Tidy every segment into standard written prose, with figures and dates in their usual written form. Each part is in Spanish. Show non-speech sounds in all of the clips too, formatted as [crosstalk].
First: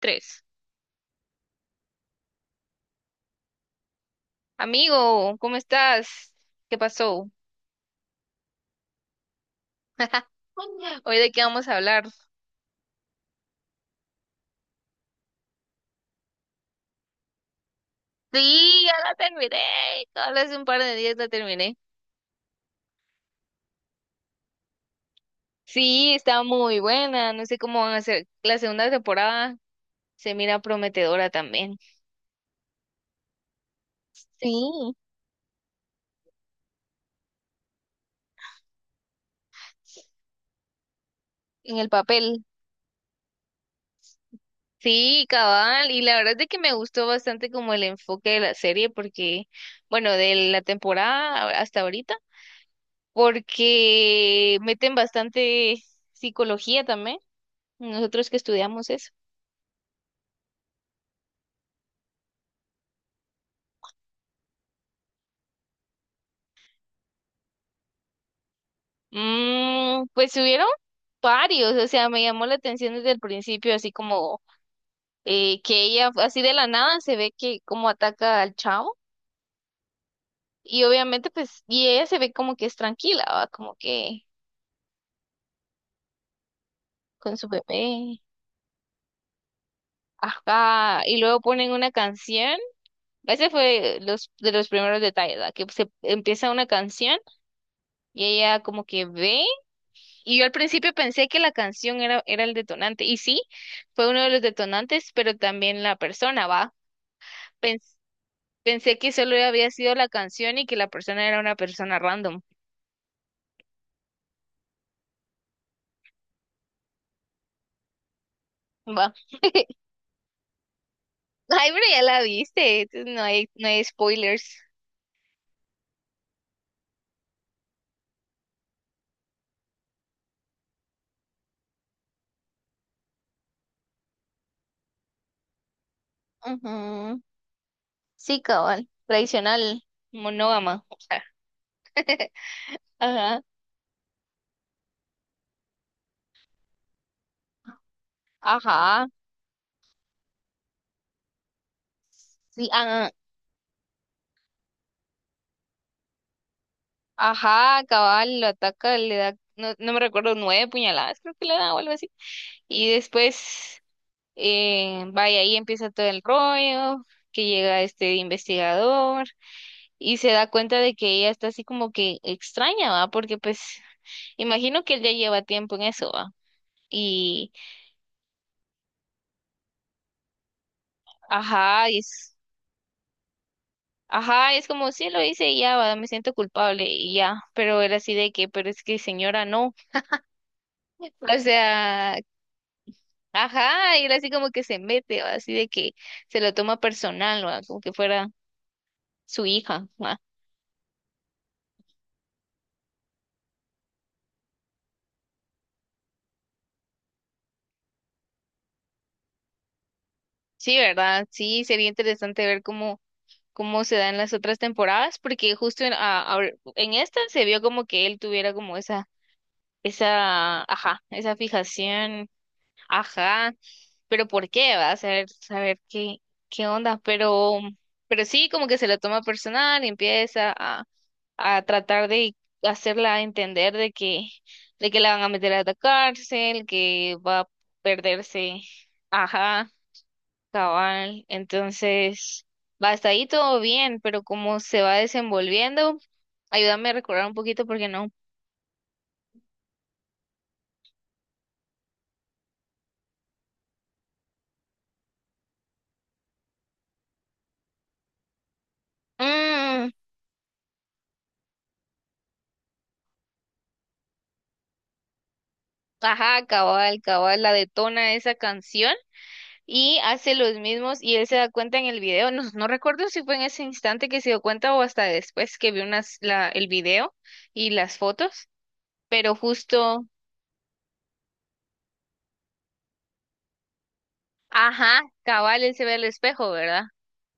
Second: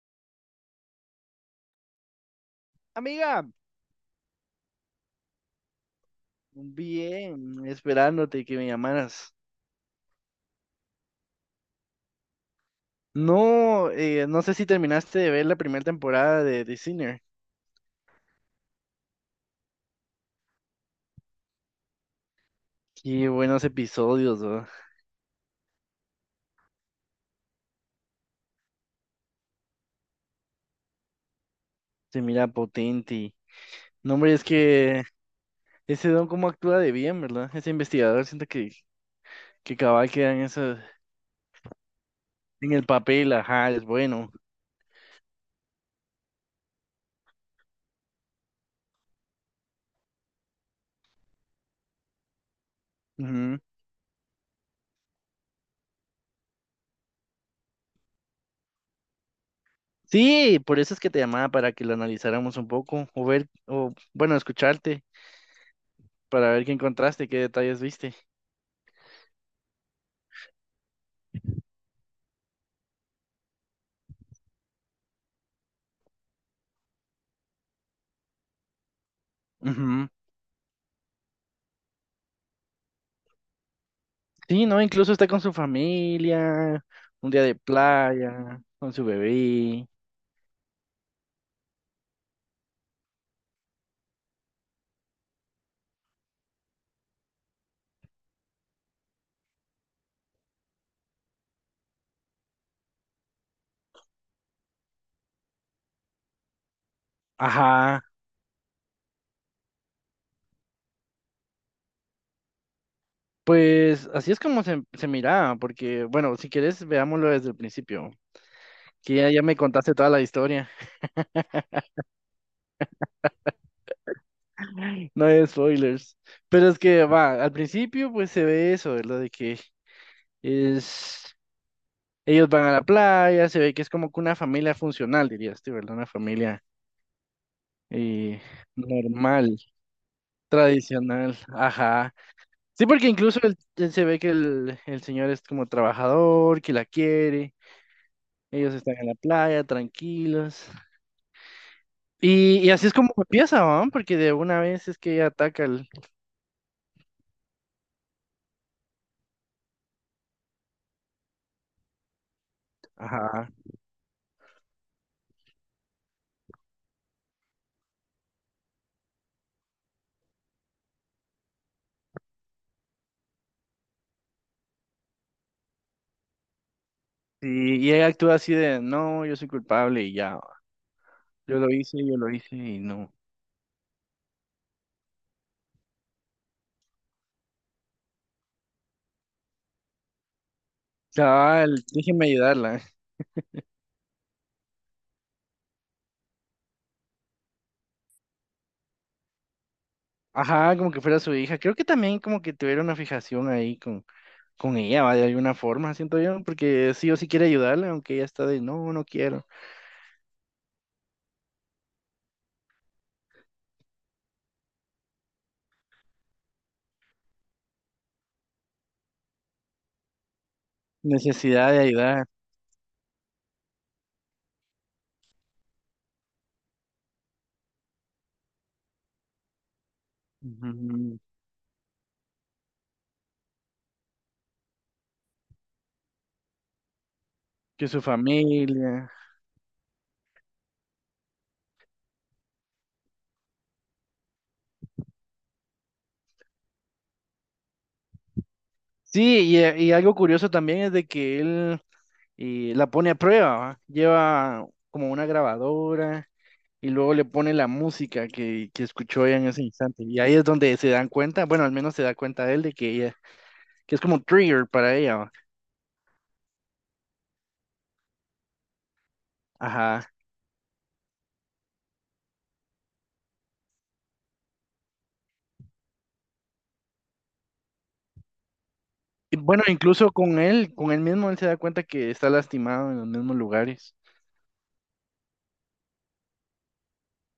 Tres. Amiga, Amigo, ¿cómo estás? ¿Qué pasó? bien, esperándote que me llamaras. [laughs] Hoy de qué vamos a hablar. No, no sé si terminaste de ver la primera temporada de The Sinner. Sí, ya la terminé. Solo hace un par de días la terminé. Qué buenos episodios, ¿no? Sí, está muy buena. No sé cómo van a ser. La segunda temporada se mira prometedora también. Se mira potente. No, hombre, es Sí, que ese don cómo actúa de bien, ¿verdad? Ese investigador siento que cabal queda en eso, en el papel. en el papel, ajá, es bueno. Sí, cabal. Y la verdad es de que me gustó bastante como el enfoque de la serie porque, bueno, de la temporada hasta ahorita, Ujú. porque meten bastante psicología también. Nosotros que estudiamos eso. Sí, por eso es que te llamaba para que lo analizáramos un poco, o ver, o bueno, escucharte, para ver qué encontraste, qué detalles viste. Mm, pues hubieron varios, o sea, me llamó la atención desde el principio, así como que ella, así de la nada, se ve que como ataca al chavo, Ujú. y obviamente, pues, y ella se ve como que es tranquila, ¿va? Como que Sí, ¿no? Incluso está con su familia, un con día su de bebé, playa, con su bebé. ajá, y luego ponen una canción, ese fue los, de los primeros detalles, ¿va? Que se empieza una canción y ella como que ve. Y yo al principio pensé que la canción era el detonante, y sí, fue uno de los detonantes, pero también la persona, ¿va? Pens- Ajá. pensé que solo había sido la canción y que la persona era una persona random, Pues así es como se miraba, porque, bueno, si quieres, veámoslo desde el principio, ¿va? que ya, [laughs] ya me contaste toda la historia. Ay, pero ya la viste, entonces no hay spoilers. [laughs] No hay spoilers. Pero es que, va, al principio, pues se ve eso, lo de que es... Ellos van a la playa, se ve que es como que una familia funcional, dirías tú, ¿verdad? Una familia Ujú. Sí, eh, cabal, normal, tradicional, monógama. tradicional. Ajá. [laughs] Sí, porque incluso Ajá, se ve que el señor es como trabajador, que la quiere, ellos están en ajá, la playa, tranquilos. Sí, Y así es ah, como empieza, ¿no? Porque de una vez es que ella ataca al... ajá, cabal, lo ataca, le da, no, no me recuerdo, nueve puñaladas, creo que le da o algo así. Y Ajá. después eh, vaya, ahí empieza todo el rollo, que llega este investigador y se da cuenta de que ella está así como que extraña, ¿va? Porque pues imagino que él ya lleva tiempo en eso, ¿va? Sí, Y y ella actúa así de, no, yo soy culpable y ya, ajá, y yo lo es, hice y no. ajá, es como sí lo hice y ya, ¿va? Me siento culpable y ya, pero era así de que, pero es que señora, no. O Cabal, sea, déjeme ayudarla. ajá, y él así como que se mete, ¿va? Así de que se lo toma personal, ¿va? Como que fuera su hija, ¿va? Ajá, como que fuera su hija. Creo que también como que tuviera una fijación ahí con ella, ¿va? De alguna forma, siento yo, porque sí o sí quiere ayudarla, aunque ella está de, no, no quiero. Sí, ¿verdad? Sí, sería interesante ver cómo cómo se da en las otras temporadas, porque justo en esta se vio como que él tuviera como ajá, esa Necesidad de ayudar. fijación, ajá, pero ¿por qué? Va a saber, saber qué, qué onda, pero sí, como que se lo toma personal y empieza Ujú. a tratar de hacerla entender de que la van a meter a la cárcel, que va a Que su perderse, familia. ajá. Cabal, entonces, va hasta ahí todo bien, pero cómo se va desenvolviendo, ayúdame a recordar un poquito porque no. Sí, y algo curioso también es de que él la pone a prueba, ¿va? Lleva como una grabadora y luego le pone la música que escuchó ella en ese Mm, instante. Y ahí es donde se dan cuenta, bueno, al menos se da cuenta él de que ella, que es como un trigger para ella, ¿va? ajá, cabal, cabal, la detona esa canción y Ajá. hace los mismos y él se da cuenta en el video, no, no recuerdo si fue en ese instante que se dio cuenta o hasta después que vio unas, la, el video y las fotos, pero Y bueno, justo, incluso con él mismo, él se da cuenta que está lastimado en los mismos lugares. ajá, cabal, él se ve al espejo, ¿verdad?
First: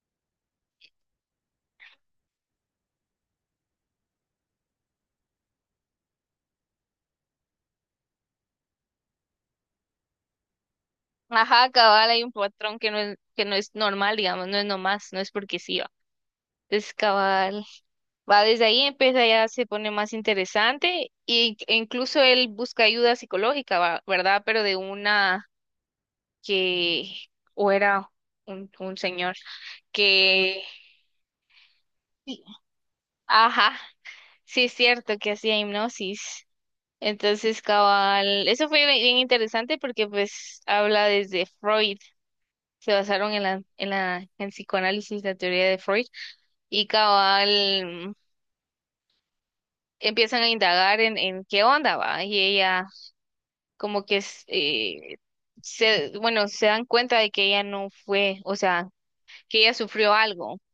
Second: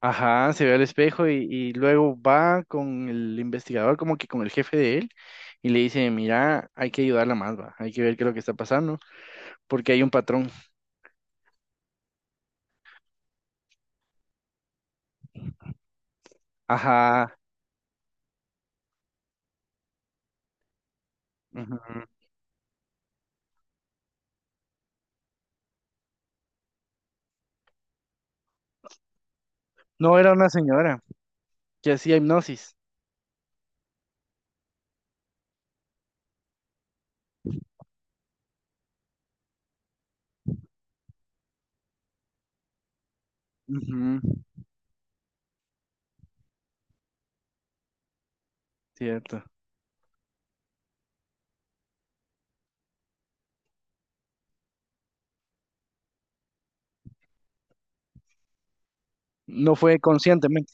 Ajá, se ve al espejo y luego va con el investigador, como que con el jefe de él, y le dice, mira, hay que ayudarla más, va, hay que ver qué es lo que está pasando, porque hay un patrón. Ajá, cabal, hay un patrón que no es normal, digamos, no es nomás, no es porque sí, va. Es Ajá, cabal. Va, desde ahí empieza ya se pone más interesante y, e ujú. incluso él busca ayuda psicológica, va, ¿verdad? Pero de una que, o era un señor No era una que, señora que hacía sí, hipnosis. ajá, sí es cierto que hacía hipnosis. Entonces, cabal, eso fue bien bien interesante porque pues habla desde Freud, se basaron en la, en Ujú. la, en psicoanálisis, la teoría de Freud. Y cabal, Cierto. empiezan a indagar en qué onda va y ella como que es, se, bueno, se dan cuenta de que ella no fue, o sea, que ella No fue sufrió algo. conscientemente.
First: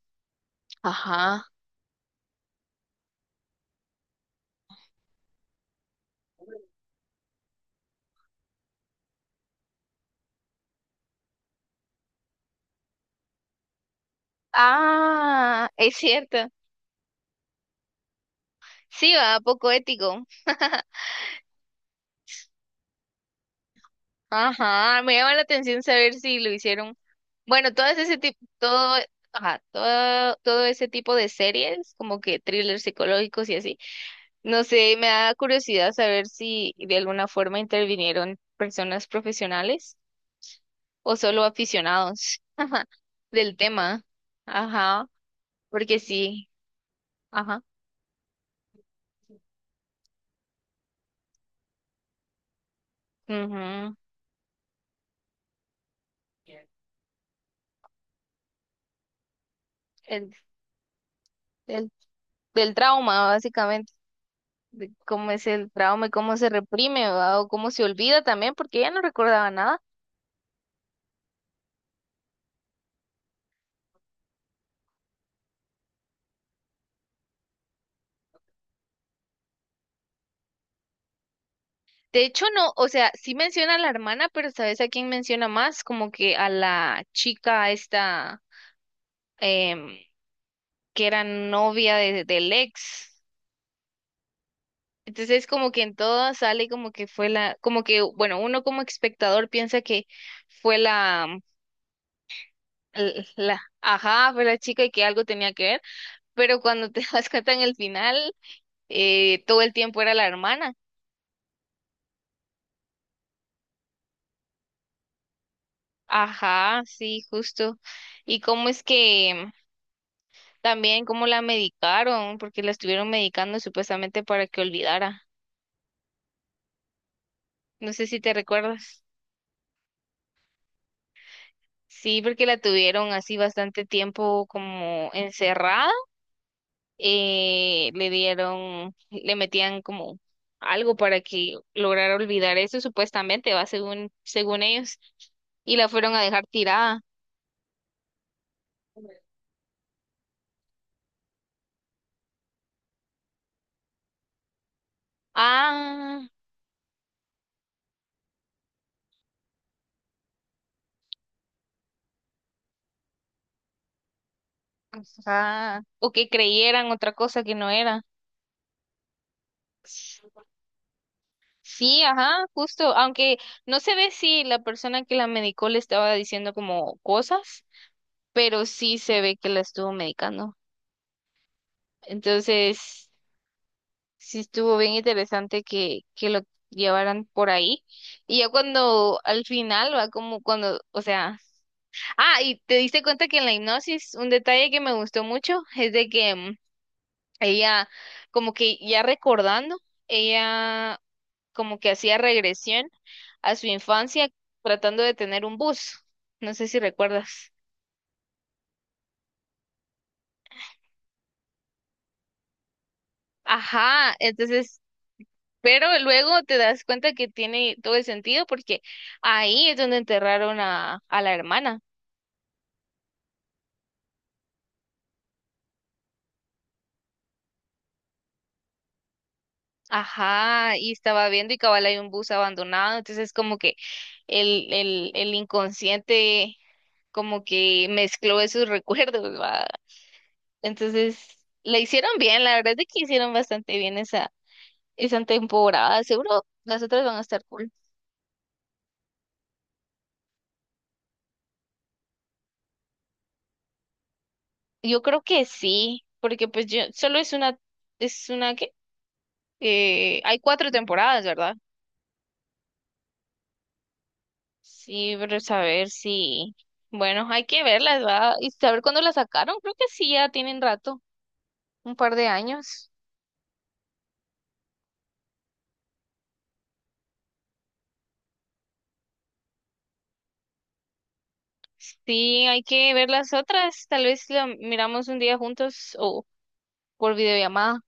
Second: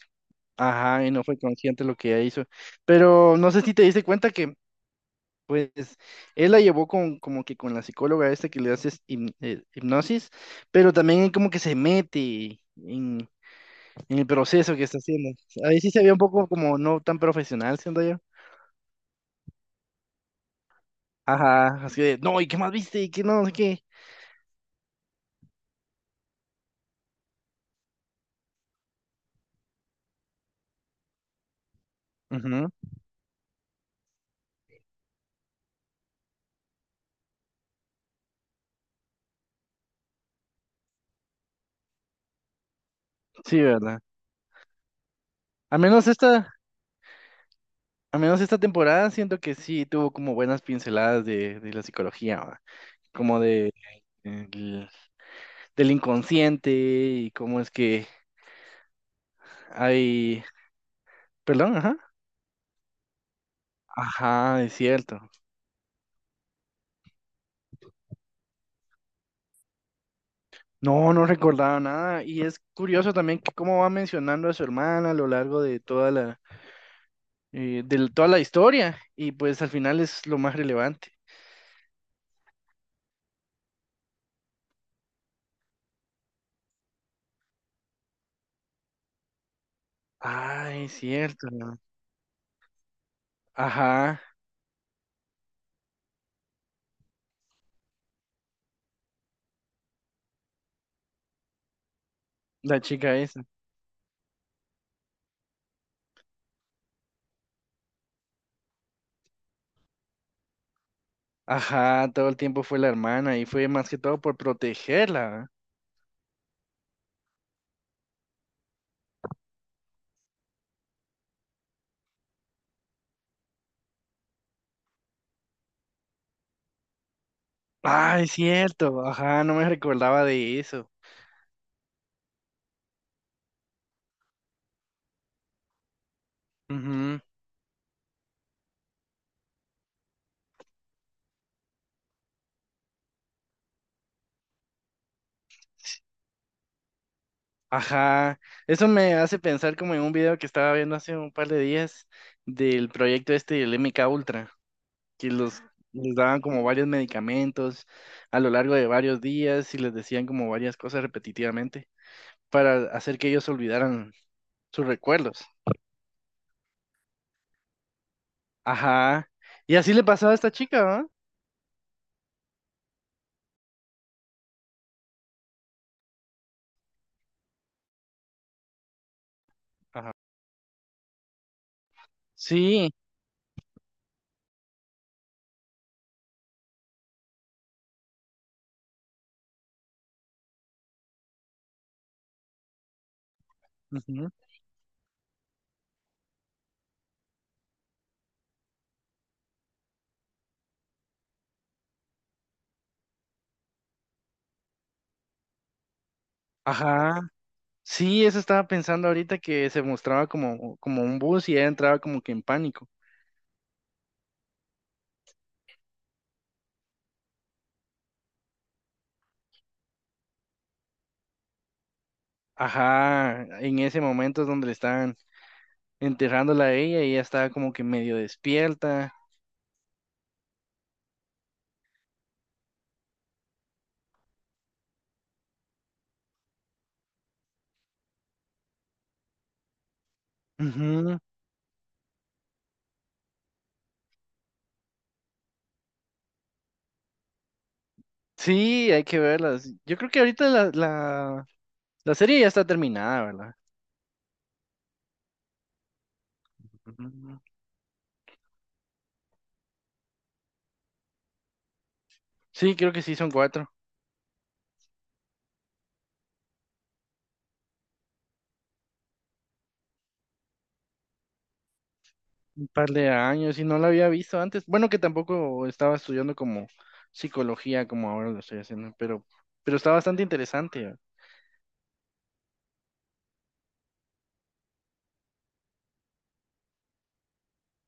Ajá, y no fue Ajá. consciente lo que ella hizo. Pero no sé si te diste cuenta que, pues, él la llevó con, como que con la psicóloga esta que le hace hipnosis, pero también él como que se mete en el proceso que está haciendo. Ah, Ahí sí es se ve un poco cierto. como no tan profesional, siento yo. Sí, va, poco ético. [laughs] Ajá, así de, no, ¿y qué más viste? ¿Y qué no? No sé qué. Ajá, me llama la atención saber si lo hicieron. Bueno, todo ese tipo, todo, ajá, todo, todo ese tipo de series, como que Ujú. thrillers psicológicos y así no sé, me da curiosidad saber si de alguna forma intervinieron personas profesionales o solo aficionados [laughs] ajá, del Sí, ¿verdad? tema. Ajá, Al porque menos sí, esta, ajá. al menos esta temporada siento que sí tuvo como buenas pinceladas de la psicología, ¿va? Como de, Ujú. Del inconsciente y cómo es que El, hay... Perdón, el- ajá. del trauma, básicamente, Ajá, es de cierto. cómo es el trauma y cómo se reprime, ¿verdad? O cómo se olvida también, porque ella no recordaba nada. No, no recordaba nada. Y es curioso también que cómo va mencionando a su hermana a lo largo de toda la historia y pues al final es lo más relevante. De hecho, no, o sea, sí menciona a la hermana, pero ¿sabes a quién menciona más? Como que a la chica esta, em, Ah, es que era cierto. ¿No? novia de- del ex. Ajá, Entonces como que en todas sale como que fue la, como que, bueno, uno como espectador piensa que fue la, la chica esa. Ajá, fue la chica y que algo tenía que ver, pero cuando te [laughs] das cuenta en el final, todo el tiempo era la hermana. Ajá, todo el tiempo fue la hermana y fue más que todo por protegerla, ¿verdad? Ajá, sí, justo. Y cómo es que también cómo la medicaron, porque la estuvieron medicando supuestamente para que olvidara. No sé si Ah, es te recuerdas. cierto. Ajá, no me recordaba de eso. Sí, porque la tuvieron así bastante tiempo como encerrada. Ujú. Le dieron, le metían como algo para que lograra olvidar eso, supuestamente, va según, según ellos, y la fueron a dejar tirada. Ajá, eso me hace pensar como en un video que estaba viendo hace un par de días del proyecto este del MK Ultra. Que los les Ah, daban como varios medicamentos a lo largo de varios días y les decían como varias cosas repetitivamente para hacer que ellos olvidaran sus recuerdos. ajá. O que creyeran otra cosa que no era. Ajá. Y así le pasaba a esta chica, ¿verdad? Sí, ajá, justo, aunque no se ve si la persona que la medicó le estaba diciendo como cosas, pero sí se ve que la estuvo medicando. Sí. Entonces, sí estuvo bien interesante que lo llevaran por ahí. Y ya cuando al final va como cuando, o sea, ah, y te diste cuenta que en la hipnosis un Ujú. detalle que me gustó mucho es de que ella como que ya recordando, ella como que hacía regresión a su infancia tratando de tener un bus. No sé si Ajá. recuerdas. Sí, eso estaba pensando ahorita que se mostraba como, como un bus y ella entraba como que en pánico. Ajá, entonces pero luego te das cuenta que tiene todo el sentido porque ahí es donde enterraron a la hermana. Ajá, en ese momento es donde le estaban enterrándola a ella y ella estaba como que medio despierta. Ajá, y estaba viendo y cabal hay un bus abandonado, entonces como que el inconsciente como que mezcló esos [laughs] recuerdos, ¿va? Entonces, Ujú. la hicieron bien, la verdad es de que hicieron bastante bien esa, esa temporada. Seguro las otras van a estar cool. Sí, hay que verlas. Yo creo que ahorita la serie ya está terminada, ¿verdad? Yo creo que sí, porque pues yo, solo Ujú. Es una que, hay cuatro temporadas, ¿verdad? Sí, creo que sí, son cuatro. Sí, pero saber si, bueno, hay que verlas, va, y saber cuándo las sacaron, creo que sí, ya tienen rato, un par de Un años. par de años y no la había visto antes. Bueno, que tampoco estaba estudiando como psicología como ahora lo estoy haciendo, pero está bastante interesante. Sí, hay que ver las otras, tal vez la miramos un día juntos o por videollamada.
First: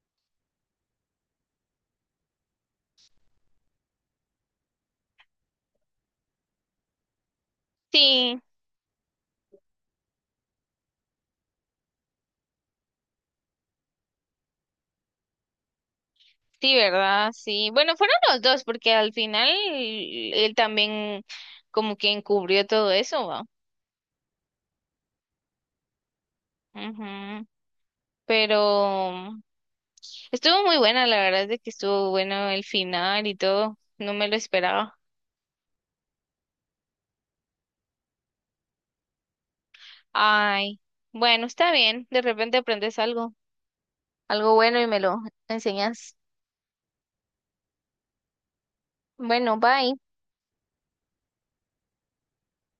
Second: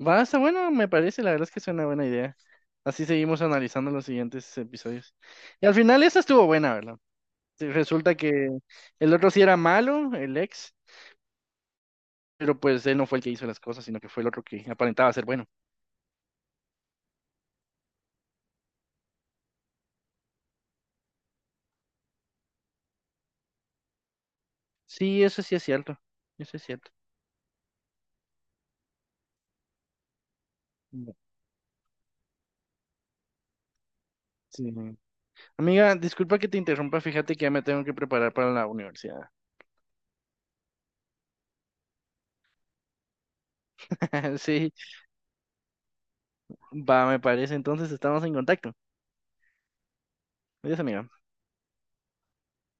Va, está bueno, me parece, la verdad es que es una buena idea. Así seguimos analizando los siguientes episodios. Y al final esa estuvo buena, ¿verdad? Sí, resulta Sí, que el otro sí era malo, el ex, pero pues él no fue el que hizo las cosas, sino que fue el otro que aparentaba ser bueno. sí, ¿verdad? Sí, bueno, fueron los dos, porque al final él también como que encubrió todo eso, va. Sí, eso sí es cierto. Eso es cierto. Ujú. Pero estuvo muy buena, No, la verdad es de que estuvo bueno el final y todo, no me lo sí, esperaba. no. Amiga, disculpa que te interrumpa, fíjate que ya me tengo que preparar para la universidad. Ay, bueno, está bien. De repente aprendes algo, [laughs] algo Sí, bueno y me lo enseñas. va, me parece. Entonces estamos en contacto. Bueno, bye. Adiós, amiga.